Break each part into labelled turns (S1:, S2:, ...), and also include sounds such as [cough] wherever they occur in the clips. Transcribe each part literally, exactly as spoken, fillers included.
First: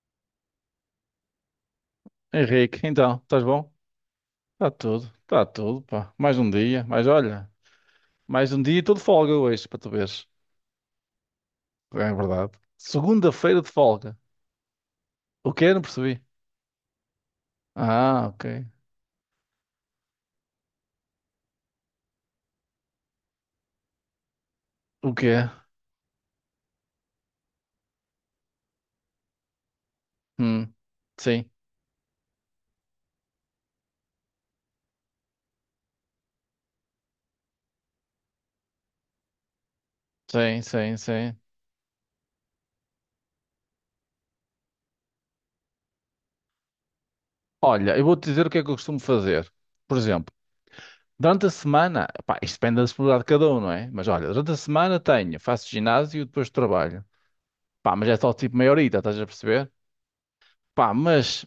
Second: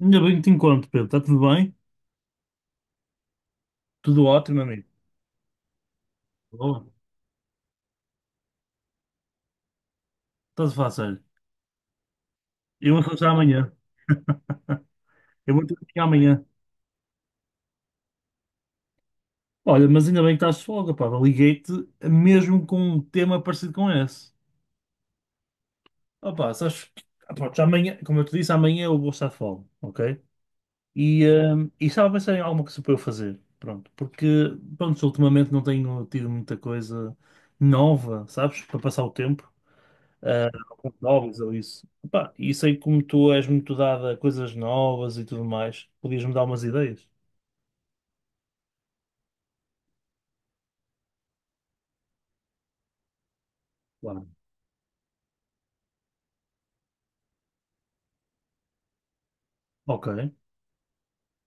S1: Ainda bem que te encontro, Pedro. Está tudo bem?
S2: Henrique, então, estás bom?
S1: Tudo ótimo,
S2: Está
S1: amigo.
S2: tudo, está tudo, pá. Mais um dia,
S1: Boa.
S2: mas olha, mais um dia e estou folga hoje, para tu veres.
S1: Está-se fácil.
S2: É verdade.
S1: Eu vou encontrar
S2: Segunda-feira de
S1: amanhã.
S2: folga. O
S1: Eu vou
S2: quê?
S1: te
S2: Não
S1: ligar
S2: percebi.
S1: amanhã.
S2: Ah, ok.
S1: Olha, mas ainda bem que estás de folga, pá. Liguei-te mesmo com um tema parecido com esse.
S2: O quê?
S1: Opa, sabes? que- ah, Pronto, já amanhã, como eu te disse, amanhã eu vou estar de folga, ok?
S2: Hum,
S1: E,
S2: sim,
S1: hum, e estava a pensar em alguma coisa para eu fazer. Pronto, porque, pronto, ultimamente não tenho tido muita coisa nova, sabes? Para passar o tempo. Ah,
S2: sim,
S1: alguns
S2: sim,
S1: novos
S2: sim.
S1: ou isso. Pá, e sei como tu és muito dada a coisas novas e tudo mais. Podias-me dar umas ideias?
S2: Olha, eu vou-te dizer o que é que eu costumo fazer. Por exemplo, durante a semana, pá, isto depende da disponibilidade de cada um, não é? Mas
S1: Claro.
S2: olha, durante a semana tenho, faço ginásio e depois trabalho. Pá, mas é só tipo meia horita, estás a perceber?
S1: Ok.
S2: Pá, mas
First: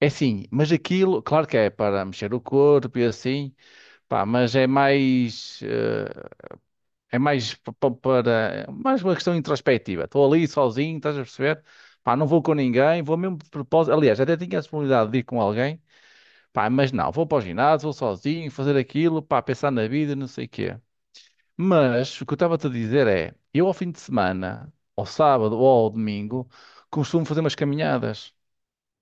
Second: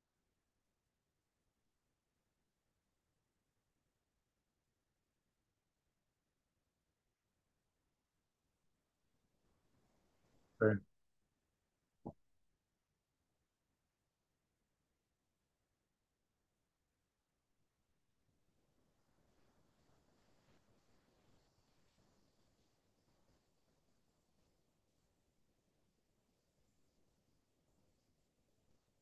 S2: é assim, mas aquilo, claro que é para mexer o corpo e assim, pá, mas é mais, eh, é mais pa- pa- para, mais uma questão introspectiva. Estou ali
S1: Ok.
S2: sozinho, estás a perceber? Pá, não vou com ninguém, vou mesmo de propósito. Aliás, até tinha a possibilidade de ir com alguém, pá, mas não, vou para o ginásio, vou sozinho, fazer aquilo, pá, pensar na vida, não sei o quê. Mas o que eu estava-te a dizer é, eu ao fim de semana, ao sábado ou ao domingo, costumo fazer umas caminhadas.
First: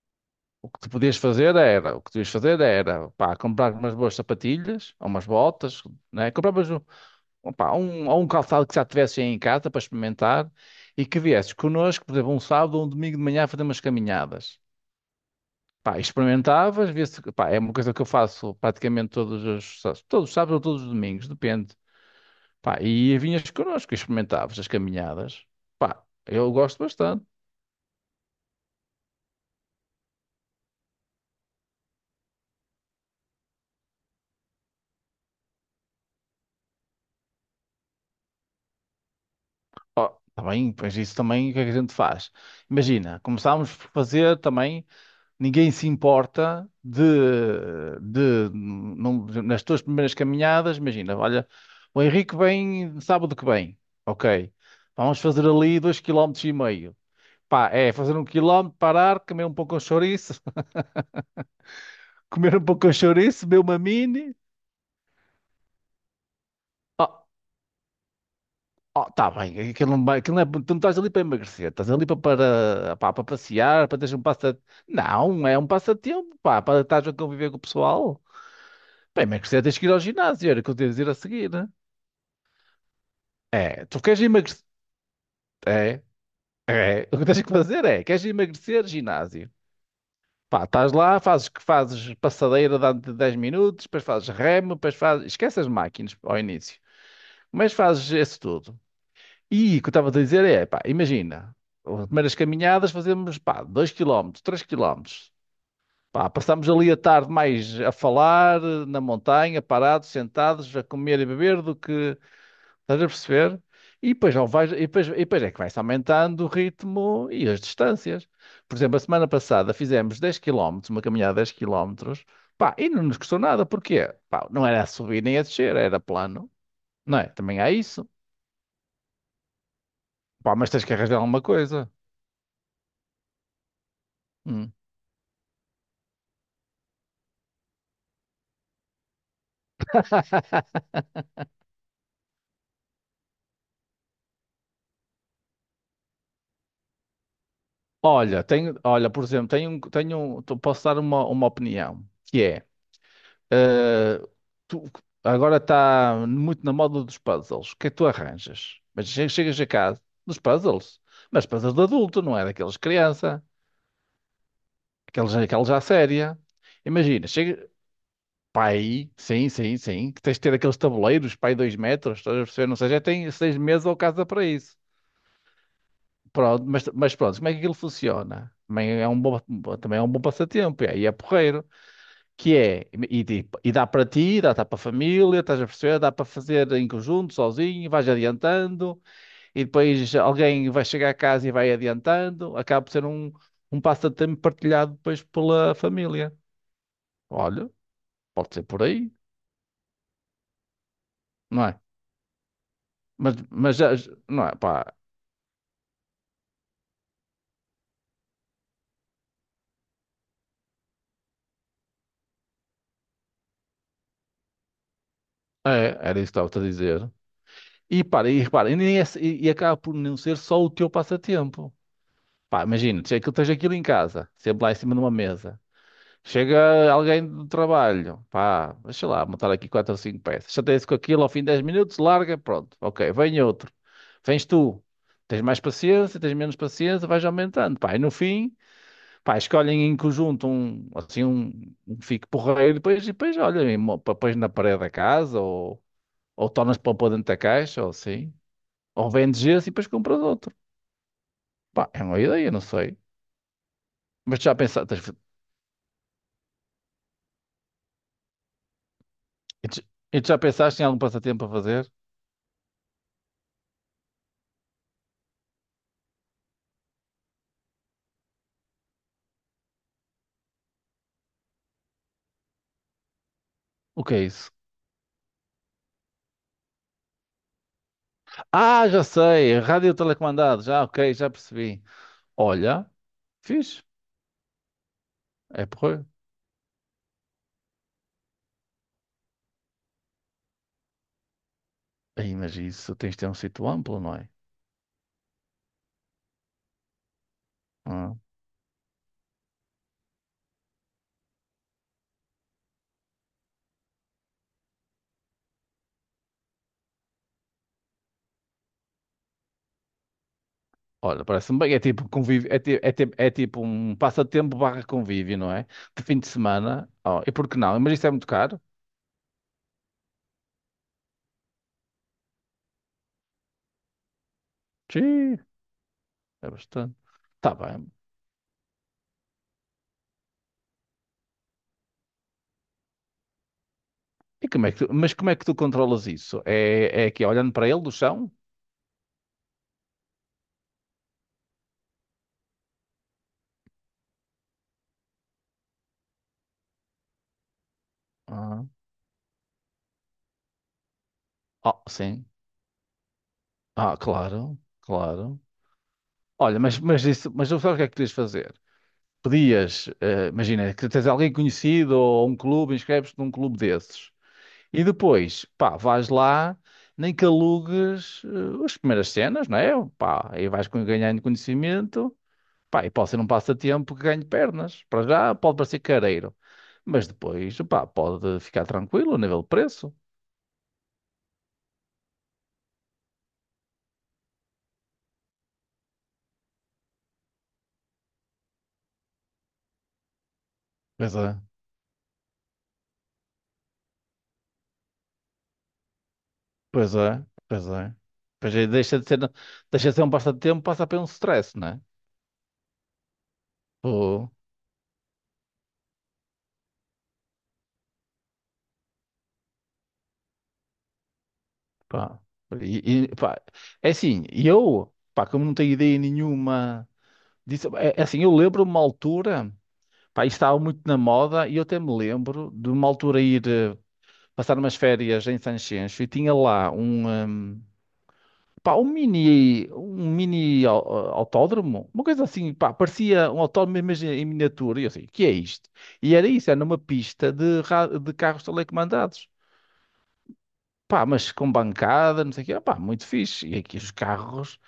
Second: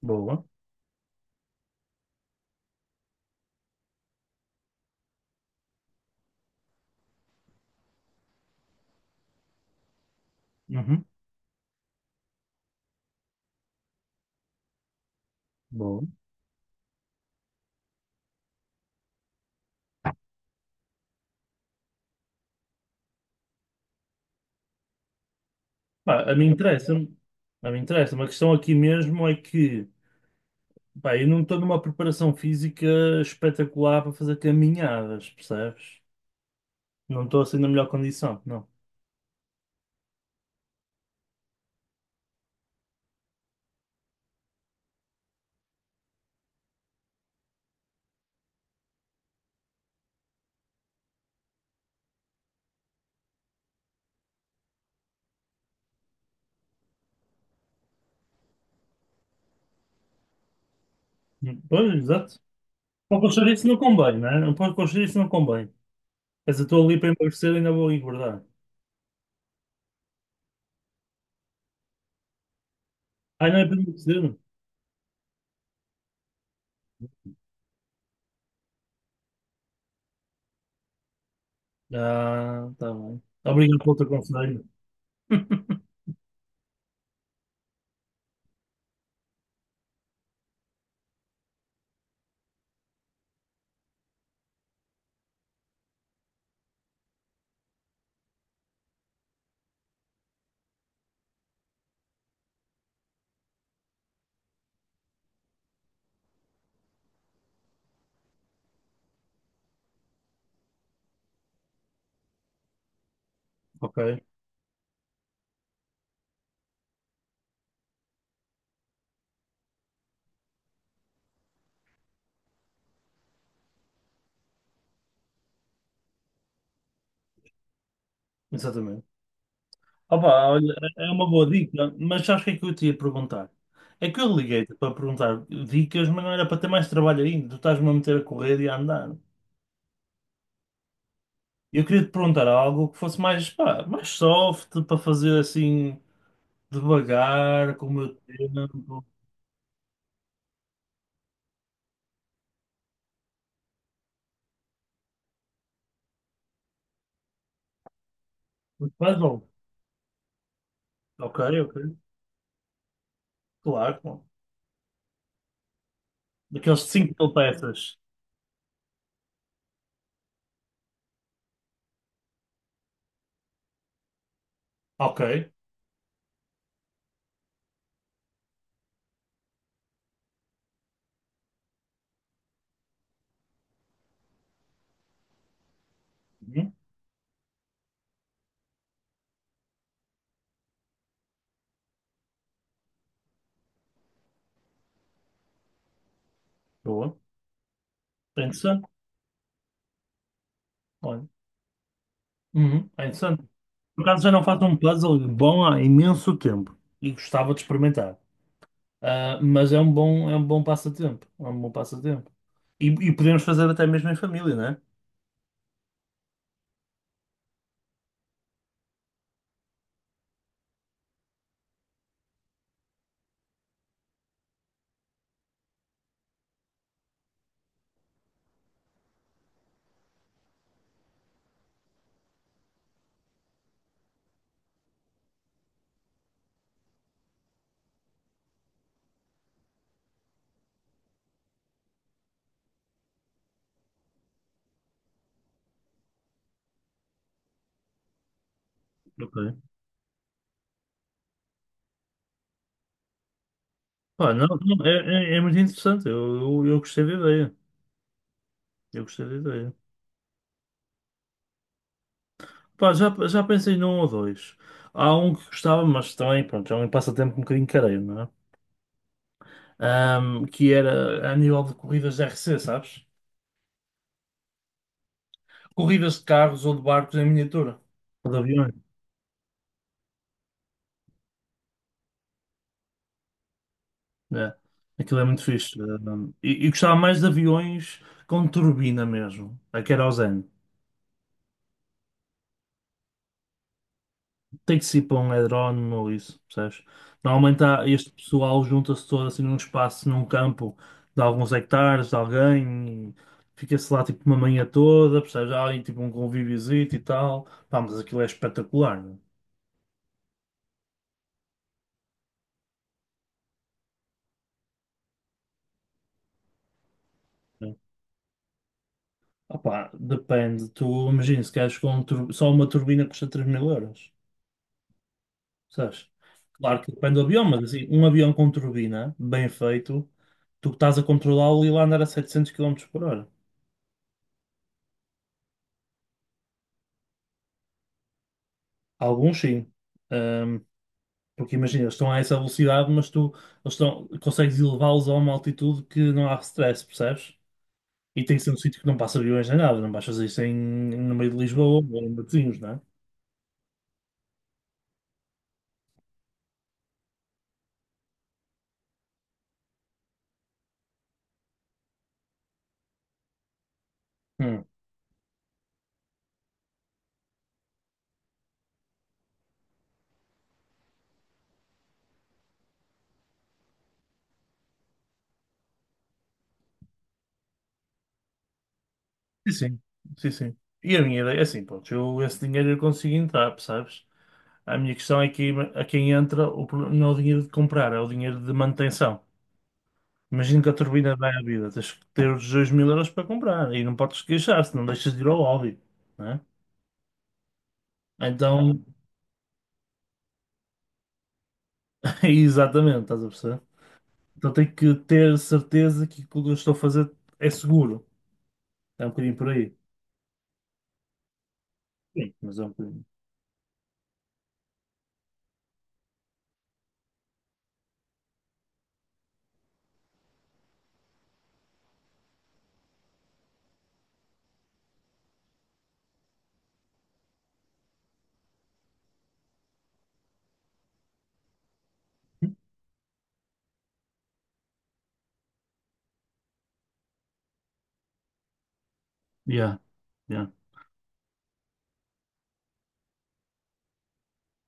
S1: Boa.
S2: O que tu podias fazer era, o que tu ias fazer era, pá, comprar umas boas sapatilhas, ou umas botas, né? Compravas um, pá, um, ou um calçado que já tivesse aí em casa para experimentar
S1: Uhum.
S2: e que viesses connosco, por exemplo, um sábado ou um domingo de manhã a fazer umas caminhadas. Pá,
S1: Boa.
S2: experimentavas, vias, pá, é uma coisa que eu faço praticamente todos os, sá- todos os sábados ou todos os domingos, depende. Pá, e vinhas connosco, e experimentavas as caminhadas. Pá,
S1: Pá, a mim
S2: eu gosto
S1: interessa-me.
S2: bastante.
S1: A mim interessa-me. A questão aqui mesmo é que, pá, eu não estou numa preparação física espetacular para fazer caminhadas, percebes? Não estou assim na melhor condição, não.
S2: Ó, tá bem, pois isso também, o que é que a gente faz? Imagina, começámos por fazer também. Ninguém se importa de, de não- nas tuas primeiras caminhadas, imagina, olha, o Henrique vem sábado que vem, ok, vamos fazer ali dois quilómetros e meio. Pá, é fazer um quilómetro, parar, comer um pouco de chouriço,
S1: Pois,
S2: [laughs]
S1: exato.
S2: comer um pouco de
S1: Para o
S2: chouriço,
S1: colchão
S2: beber
S1: isso não
S2: uma
S1: convém, né?
S2: mini.
S1: Para o colchão isso não convém. Mas eu estou ali para
S2: Oh,
S1: emagrecer, ainda vou engordar.
S2: oh, tá bem, aquilo não vai, aquilo não é, tu não estás ali para emagrecer, estás ali para, para, pá, para
S1: Ah, não é para
S2: passear, para teres um
S1: emagrecer?
S2: passa... Não, é um passatempo, pá, para estás a conviver com o pessoal. Para emagrecer tens que ir ao ginásio, era o que eu te ia dizer a seguir, né?
S1: Ah, tá bem. Obrigado
S2: É,
S1: pelo
S2: tu
S1: teu
S2: queres emagrecer.
S1: conselho.
S2: É, é. O que tens que fazer é, queres emagrecer, ginásio. Pá, estás lá, fazes que fazes passadeira durante dez minutos, depois fazes remo, depois fazes. Esquece as máquinas ao início. Mas fazes isso tudo. E o que eu estava a dizer é, pá, imagina, as primeiras caminhadas fazemos, pá, dois quilómetros, três quilómetros, pá, passamos ali a tarde mais a falar, na montanha, parados, sentados, a comer e beber, do que. Estás a perceber?
S1: Ok,
S2: E depois, não vais, e depois, e depois é que vai-se aumentando o ritmo e as distâncias. Por exemplo, a semana passada fizemos dez quilómetros, uma caminhada de dez quilómetros, pá, e não nos custou nada, porquê? Pá, não era a subir nem a descer, era plano, não é? Também há isso.
S1: exatamente. Opa,
S2: Pá, mas
S1: olha,
S2: tens que
S1: é
S2: arranjar
S1: uma
S2: alguma
S1: boa
S2: coisa.
S1: dica, mas sabes o que é que eu te ia perguntar? É que eu
S2: Hum.
S1: liguei-te para perguntar dicas, mas não era para ter mais trabalho ainda. Tu estás-me a meter a correr e a andar.
S2: [laughs]
S1: Eu queria te perguntar algo que fosse mais, pá, mais soft, para fazer assim, devagar, com o meu
S2: Olha, tenho,
S1: tempo.
S2: olha, por exemplo, tenho, um- tenho, um- tu- posso dar uma, uma opinião, que é, Tu- agora está muito na moda dos puzzles. O que é que tu arranjas? Mas che-
S1: Puzzle.
S2: chegas a casa dos puzzles.
S1: Ok,
S2: Mas
S1: ok.
S2: puzzles de adulto, não é daqueles de criança.
S1: Claro, claro.
S2: Aqueles, aqueles à séria.
S1: Daqueles cinco
S2: Imagina,
S1: mil
S2: chega.
S1: peças.
S2: Pai, sim, sim, sim. Que tens de ter aqueles tabuleiros, pai, dois metros. Estás a perceber? Não sei, já tem seis meses ou casa para isso.
S1: Ok.
S2: Pronto, mas, mas pronto, como é que aquilo funciona? Também é um bom, também é um bom passatempo. E aí é porreiro, que é, e, e- e dá para ti, dá, dá para a família, estás a perceber? Dá para fazer
S1: Uhum.
S2: em conjunto, sozinho, vais adiantando, e depois alguém vai chegar a casa e vai adiantando, acaba por ser um, um passatempo partilhado depois pela família.
S1: Boa.
S2: Olha,
S1: É
S2: pode ser por
S1: interessante.
S2: aí,
S1: Olha,
S2: não é?
S1: uhum, é
S2: Mas,
S1: interessante.
S2: mas já,
S1: Por
S2: já-
S1: acaso já não
S2: não é,
S1: faço um
S2: pá,
S1: puzzle bom há imenso tempo e gostava de experimentar. Ah, mas é um bom, é um bom passatempo. É um bom passatempo. E, e podemos fazer até mesmo em família, não é?
S2: é, era isso que estava-te a dizer. E para, e repara, e, nem é- e, e acaba por não ser só o teu passatempo. Pá, imagina, tens aquilo, tens aquilo em casa, sempre lá em cima de uma mesa. Chega alguém do trabalho, pá, deixa lá, montar aqui quatro ou cinco peças. Chateia-se com aquilo, ao fim de dez minutos, larga, pronto. Ok, vem outro. Vens tu. Tens mais paciência, tens menos paciência, vais aumentando, pá. E no fim, pá, escolhem em conjunto um, assim, um, um que fique porreiro, e depois, e depois olha, e mo- pá, pões na parede da casa, ou, ou tornas para pôr dentro da caixa, ou assim. Ou vendes
S1: Ok.
S2: esse e depois compras outro. Pá, é uma ideia, não sei.
S1: Pá,
S2: Mas tu
S1: não,
S2: já
S1: não,
S2: pensaste,
S1: é, é- é muito interessante. Eu, eu, eu gostei da ideia. Eu gostei da
S2: e
S1: ideia.
S2: tu e tu já pensaste em algum passatempo a fazer?
S1: Pá, já, já pensei num ou dois. Há um que gostava, mas também, pronto, é um passatempo um bocadinho careiro, não é? Ahm, que era a nível de corridas de R C, sabes?
S2: O que é isso?
S1: Corridas de carros ou de barcos em miniatura. Ou de aviões.
S2: Ah, já sei, rádio telecomandado, já, ok, já percebi. Olha, fixe,
S1: É. Aquilo é muito
S2: é
S1: fixe.
S2: porreiro.
S1: Um, e, e gostava mais de aviões com turbina mesmo, a querosene.
S2: Aí, mas isso tens de ter um sítio amplo, não é?
S1: Tem que ser para um drone ou isso, percebes? Normalmente há, este
S2: Ah,
S1: pessoal junta-se todo assim num espaço, num campo de alguns hectares, de alguém, e fica-se lá tipo uma manhã toda, percebes? Há ali tipo um convíviozinho e tal. Pá, mas aquilo é espetacular, meu.
S2: olha, parece-me bem, é tipo convívio, é, ti- é ti- é tipo um passatempo barra convívio, não é? De fim de semana, oh, e por que
S1: É.
S2: não? Mas isso é muito caro?
S1: Opá, depende. Tu imagina, se queres com um tur- só uma turbina custa três mil euros.
S2: Sim,
S1: Sabes?
S2: é
S1: Claro que
S2: bastante.
S1: depende do avião,
S2: Tá
S1: mas assim,
S2: bem.
S1: um avião com turbina, bem feito, tu estás a controlá-lo e lá andar a setecentos quilómetros por hora.
S2: E como é que tu- mas como é que tu controlas isso? É, é aqui, olhando para ele do chão?
S1: Alguns sim. Ahm, Porque imagina, eles estão a essa velocidade, mas tu eles estão, consegues elevá-los a uma altitude que não há stress, percebes? E tem que ser um
S2: Ah,
S1: sítio que não passa aviões nem nada, não vais fazer isso em, no meio de Lisboa
S2: oh,
S1: ou em
S2: sim.
S1: Matosinhos, não é?
S2: Ah, claro, claro. Olha, mas, mas isso, mas sabes o que é que podias fazer? Pedias, eh, imagina, que tens alguém conhecido ou um clube, inscreves-te num clube desses.
S1: Hum.
S2: E depois, pá, vais lá, nem que alugues eh, as primeiras cenas, não é? Pá, aí vais com- ganhando conhecimento, pá, e pode ser um passatempo que ganhe pernas. Para já pode parecer careiro, mas depois, pá, pode ficar tranquilo a nível de
S1: Sim, sim,
S2: preço.
S1: sim, sim. E a minha ideia é assim, pronto, eu esse dinheiro eu consigo entrar, percebes? A minha questão é que a quem entra o problema não é o dinheiro de comprar, é o dinheiro de manutenção. Imagina que a
S2: Pois
S1: turbina vai
S2: é,
S1: à vida, tens que ter os dois mil euros para comprar e não podes queixar, se não deixas de ir ao lobby, né?
S2: pois é, pois é. Pois é,
S1: Então,
S2: deixa de ser, deixa de ser um passatempo, passa a ser um stress, não é?
S1: [laughs] exatamente, estás a perceber? Então tenho que ter certeza que aquilo que eu estou a fazer é seguro. É um bocadinho por aí.
S2: Pá,
S1: Sim, mas é um bocadinho.
S2: e, e, pá, é assim, e eu, pá, como não tenho ideia nenhuma disso, é, é assim, eu lembro uma altura, pá, isto estava muito na moda, e eu até me lembro de uma altura ir eh, passar umas férias em Sanxenxo e tinha lá um, ehm, pá, um mini, um mini au- eh, autódromo, uma coisa assim, pá, parecia um autódromo mas em miniatura, e eu assim, o que é isto? E era isso, era numa pista de, ra- de carros telecomandados.
S1: Yeah, yeah.
S2: Pá, mas com bancada, não sei o quê. Pá, muito fixe. E aqui os carros.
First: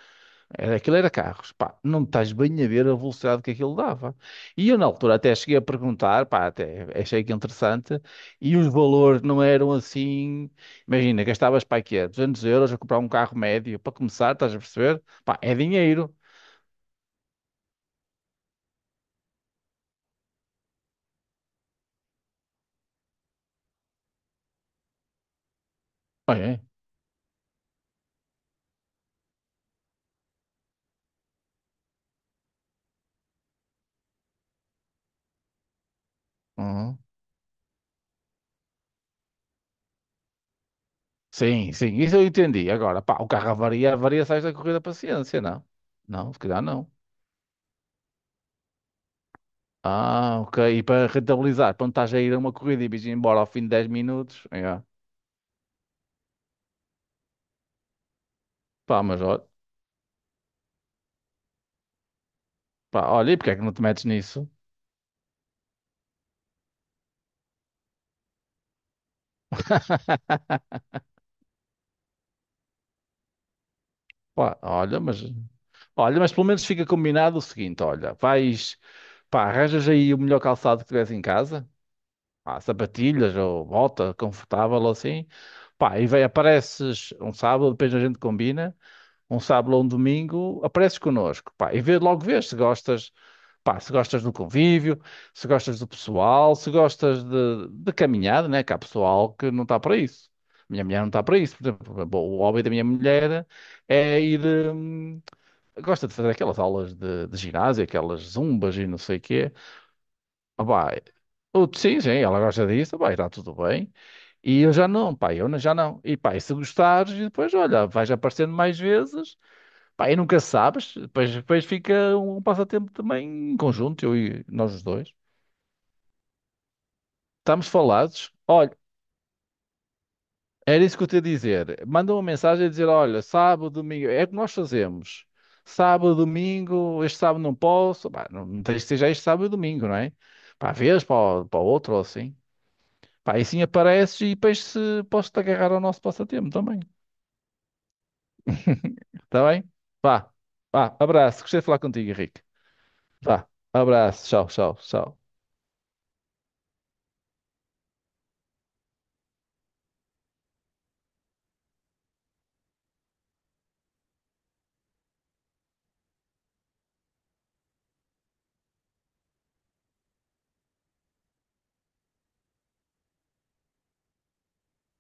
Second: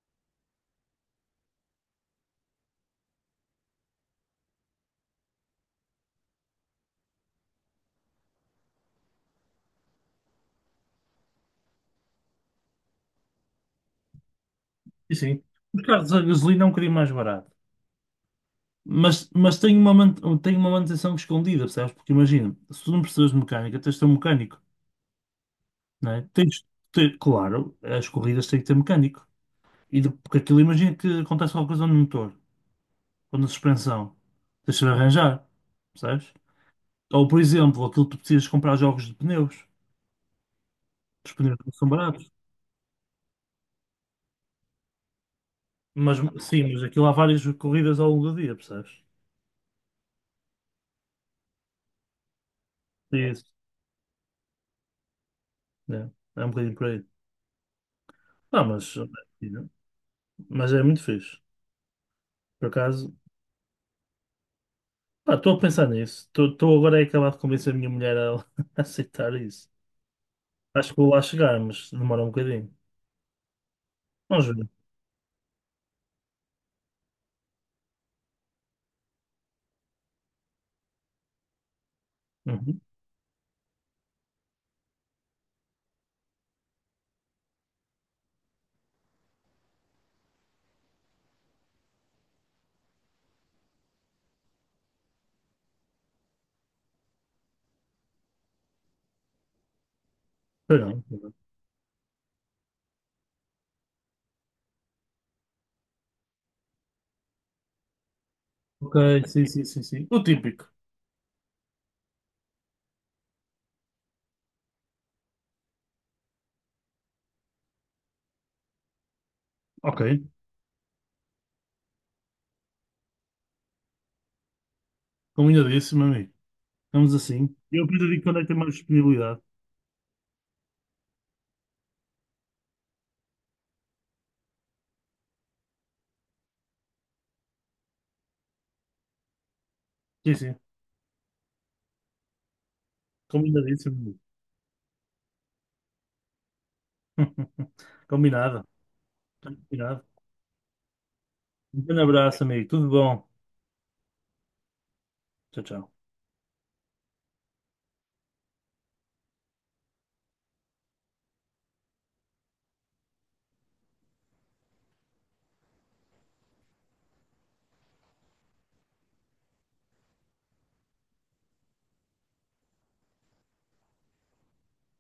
S2: Era, aquilo era carros, pá, não estás bem a ver a velocidade que aquilo dava. E eu na altura até cheguei a perguntar, pá, até achei que interessante, e os valores não eram assim, imagina, gastavas para quê? duzentos euros a comprar um carro médio, para começar, estás a perceber?
S1: E
S2: Pá,
S1: sim,
S2: é
S1: os carros
S2: dinheiro.
S1: a gasolina é um bocadinho mais barato. Mas, mas tem uma, man- tem uma manutenção escondida, percebes? Porque imagina, se tu não precisas de mecânica, tens de ter um mecânico. Não é?
S2: Olha, é.
S1: Tens, te- claro, as corridas têm que ter mecânico. E de- porque aquilo, imagina que acontece alguma coisa no motor, ou na suspensão. Tens de arranjar, percebes?
S2: Uhum.
S1: Ou, por exemplo, aquilo que tu precisas comprar jogos de pneus. Os pneus não
S2: Sim,
S1: são
S2: sim, isso eu
S1: baratos.
S2: entendi. Agora, pá, o carro avaria, avaria, sais da corrida paciência, não?
S1: Mas,
S2: Não, se calhar
S1: sim, mas
S2: não.
S1: aquilo há várias corridas ao longo do dia, percebes?
S2: Ah, ok, e para rentabilizar, quando estás a ir a uma corrida e vais
S1: É
S2: embora
S1: isso,
S2: ao fim de dez minutos, yeah.
S1: é, é um bocadinho por aí. Ah, mas,
S2: Pá, mas olha.
S1: mas é muito fixe. Por
S2: Pá,
S1: acaso,
S2: olha, e porque é que não te metes nisso?
S1: pá, estou a pensar nisso. Estou agora a acabar de convencer a minha mulher a, [laughs] a aceitar isso.
S2: [laughs]
S1: Acho que vou lá chegar, mas demora um bocadinho. Vamos
S2: Pá,
S1: ver.
S2: olha, mas olha, mas pelo menos fica combinado o seguinte, olha, vais, pá, arranjas aí o melhor calçado que tiveres em casa, pá,
S1: Uhum.
S2: sapatilhas ou bota confortável ou assim, pá, e vai, apareces um sábado, depois a gente combina, um sábado ou um domingo, apareces connosco, pá, e vê, logo vês se gostas, pá, se gostas do convívio, se gostas do pessoal, se gostas de, de caminhada, né? Que há pessoal que não está para isso. Minha mulher
S1: Caramba,
S2: não está
S1: caramba.
S2: para isso. Por exemplo, bom, o hobby da minha mulher é ir. Hum, gosta de fazer aquelas aulas de, de ginásio, aquelas zumbas e
S1: Ok,
S2: não sei o
S1: sim,
S2: quê.
S1: sim, sim, sim. O
S2: Ah,
S1: típico.
S2: pá, eu- sim, sim, ela gosta disso, pá, está tudo bem. E eu já não, pá, eu não- já não. E pá, e se gostares, e depois, olha, vais aparecendo mais vezes.
S1: Ok,
S2: Pá, e nunca sabes, depois, depois fica um passatempo também em conjunto, eu e nós os dois.
S1: combinadíssimo, amigo. Estamos assim.
S2: Estamos
S1: Eu depois digo
S2: falados?
S1: quando é que tem mais
S2: Olha,
S1: disponibilidade.
S2: era isso que eu te ia dizer. Manda uma mensagem a dizer: olha, sábado, domingo, é o que nós fazemos. Sábado, domingo, este sábado não posso. Pá, não, não tens que ser este sábado e domingo, não é?
S1: Sim, sim.
S2: Pá, vês para o, para o outro ou assim. Pá, e assim
S1: Combinadíssimo, amigo.
S2: apareces e depois se, posso-te agarrar ao nosso passatempo também.
S1: [laughs] Combinado.
S2: Está bem?
S1: Combinado.
S2: Vá, vá, abraço. Gostei de falar
S1: Um grande
S2: contigo,
S1: abraço,
S2: Henrique.
S1: amigo. Tudo bom.
S2: Vá, abraço. Tchau, tchau, tchau.
S1: Tchau, tchau.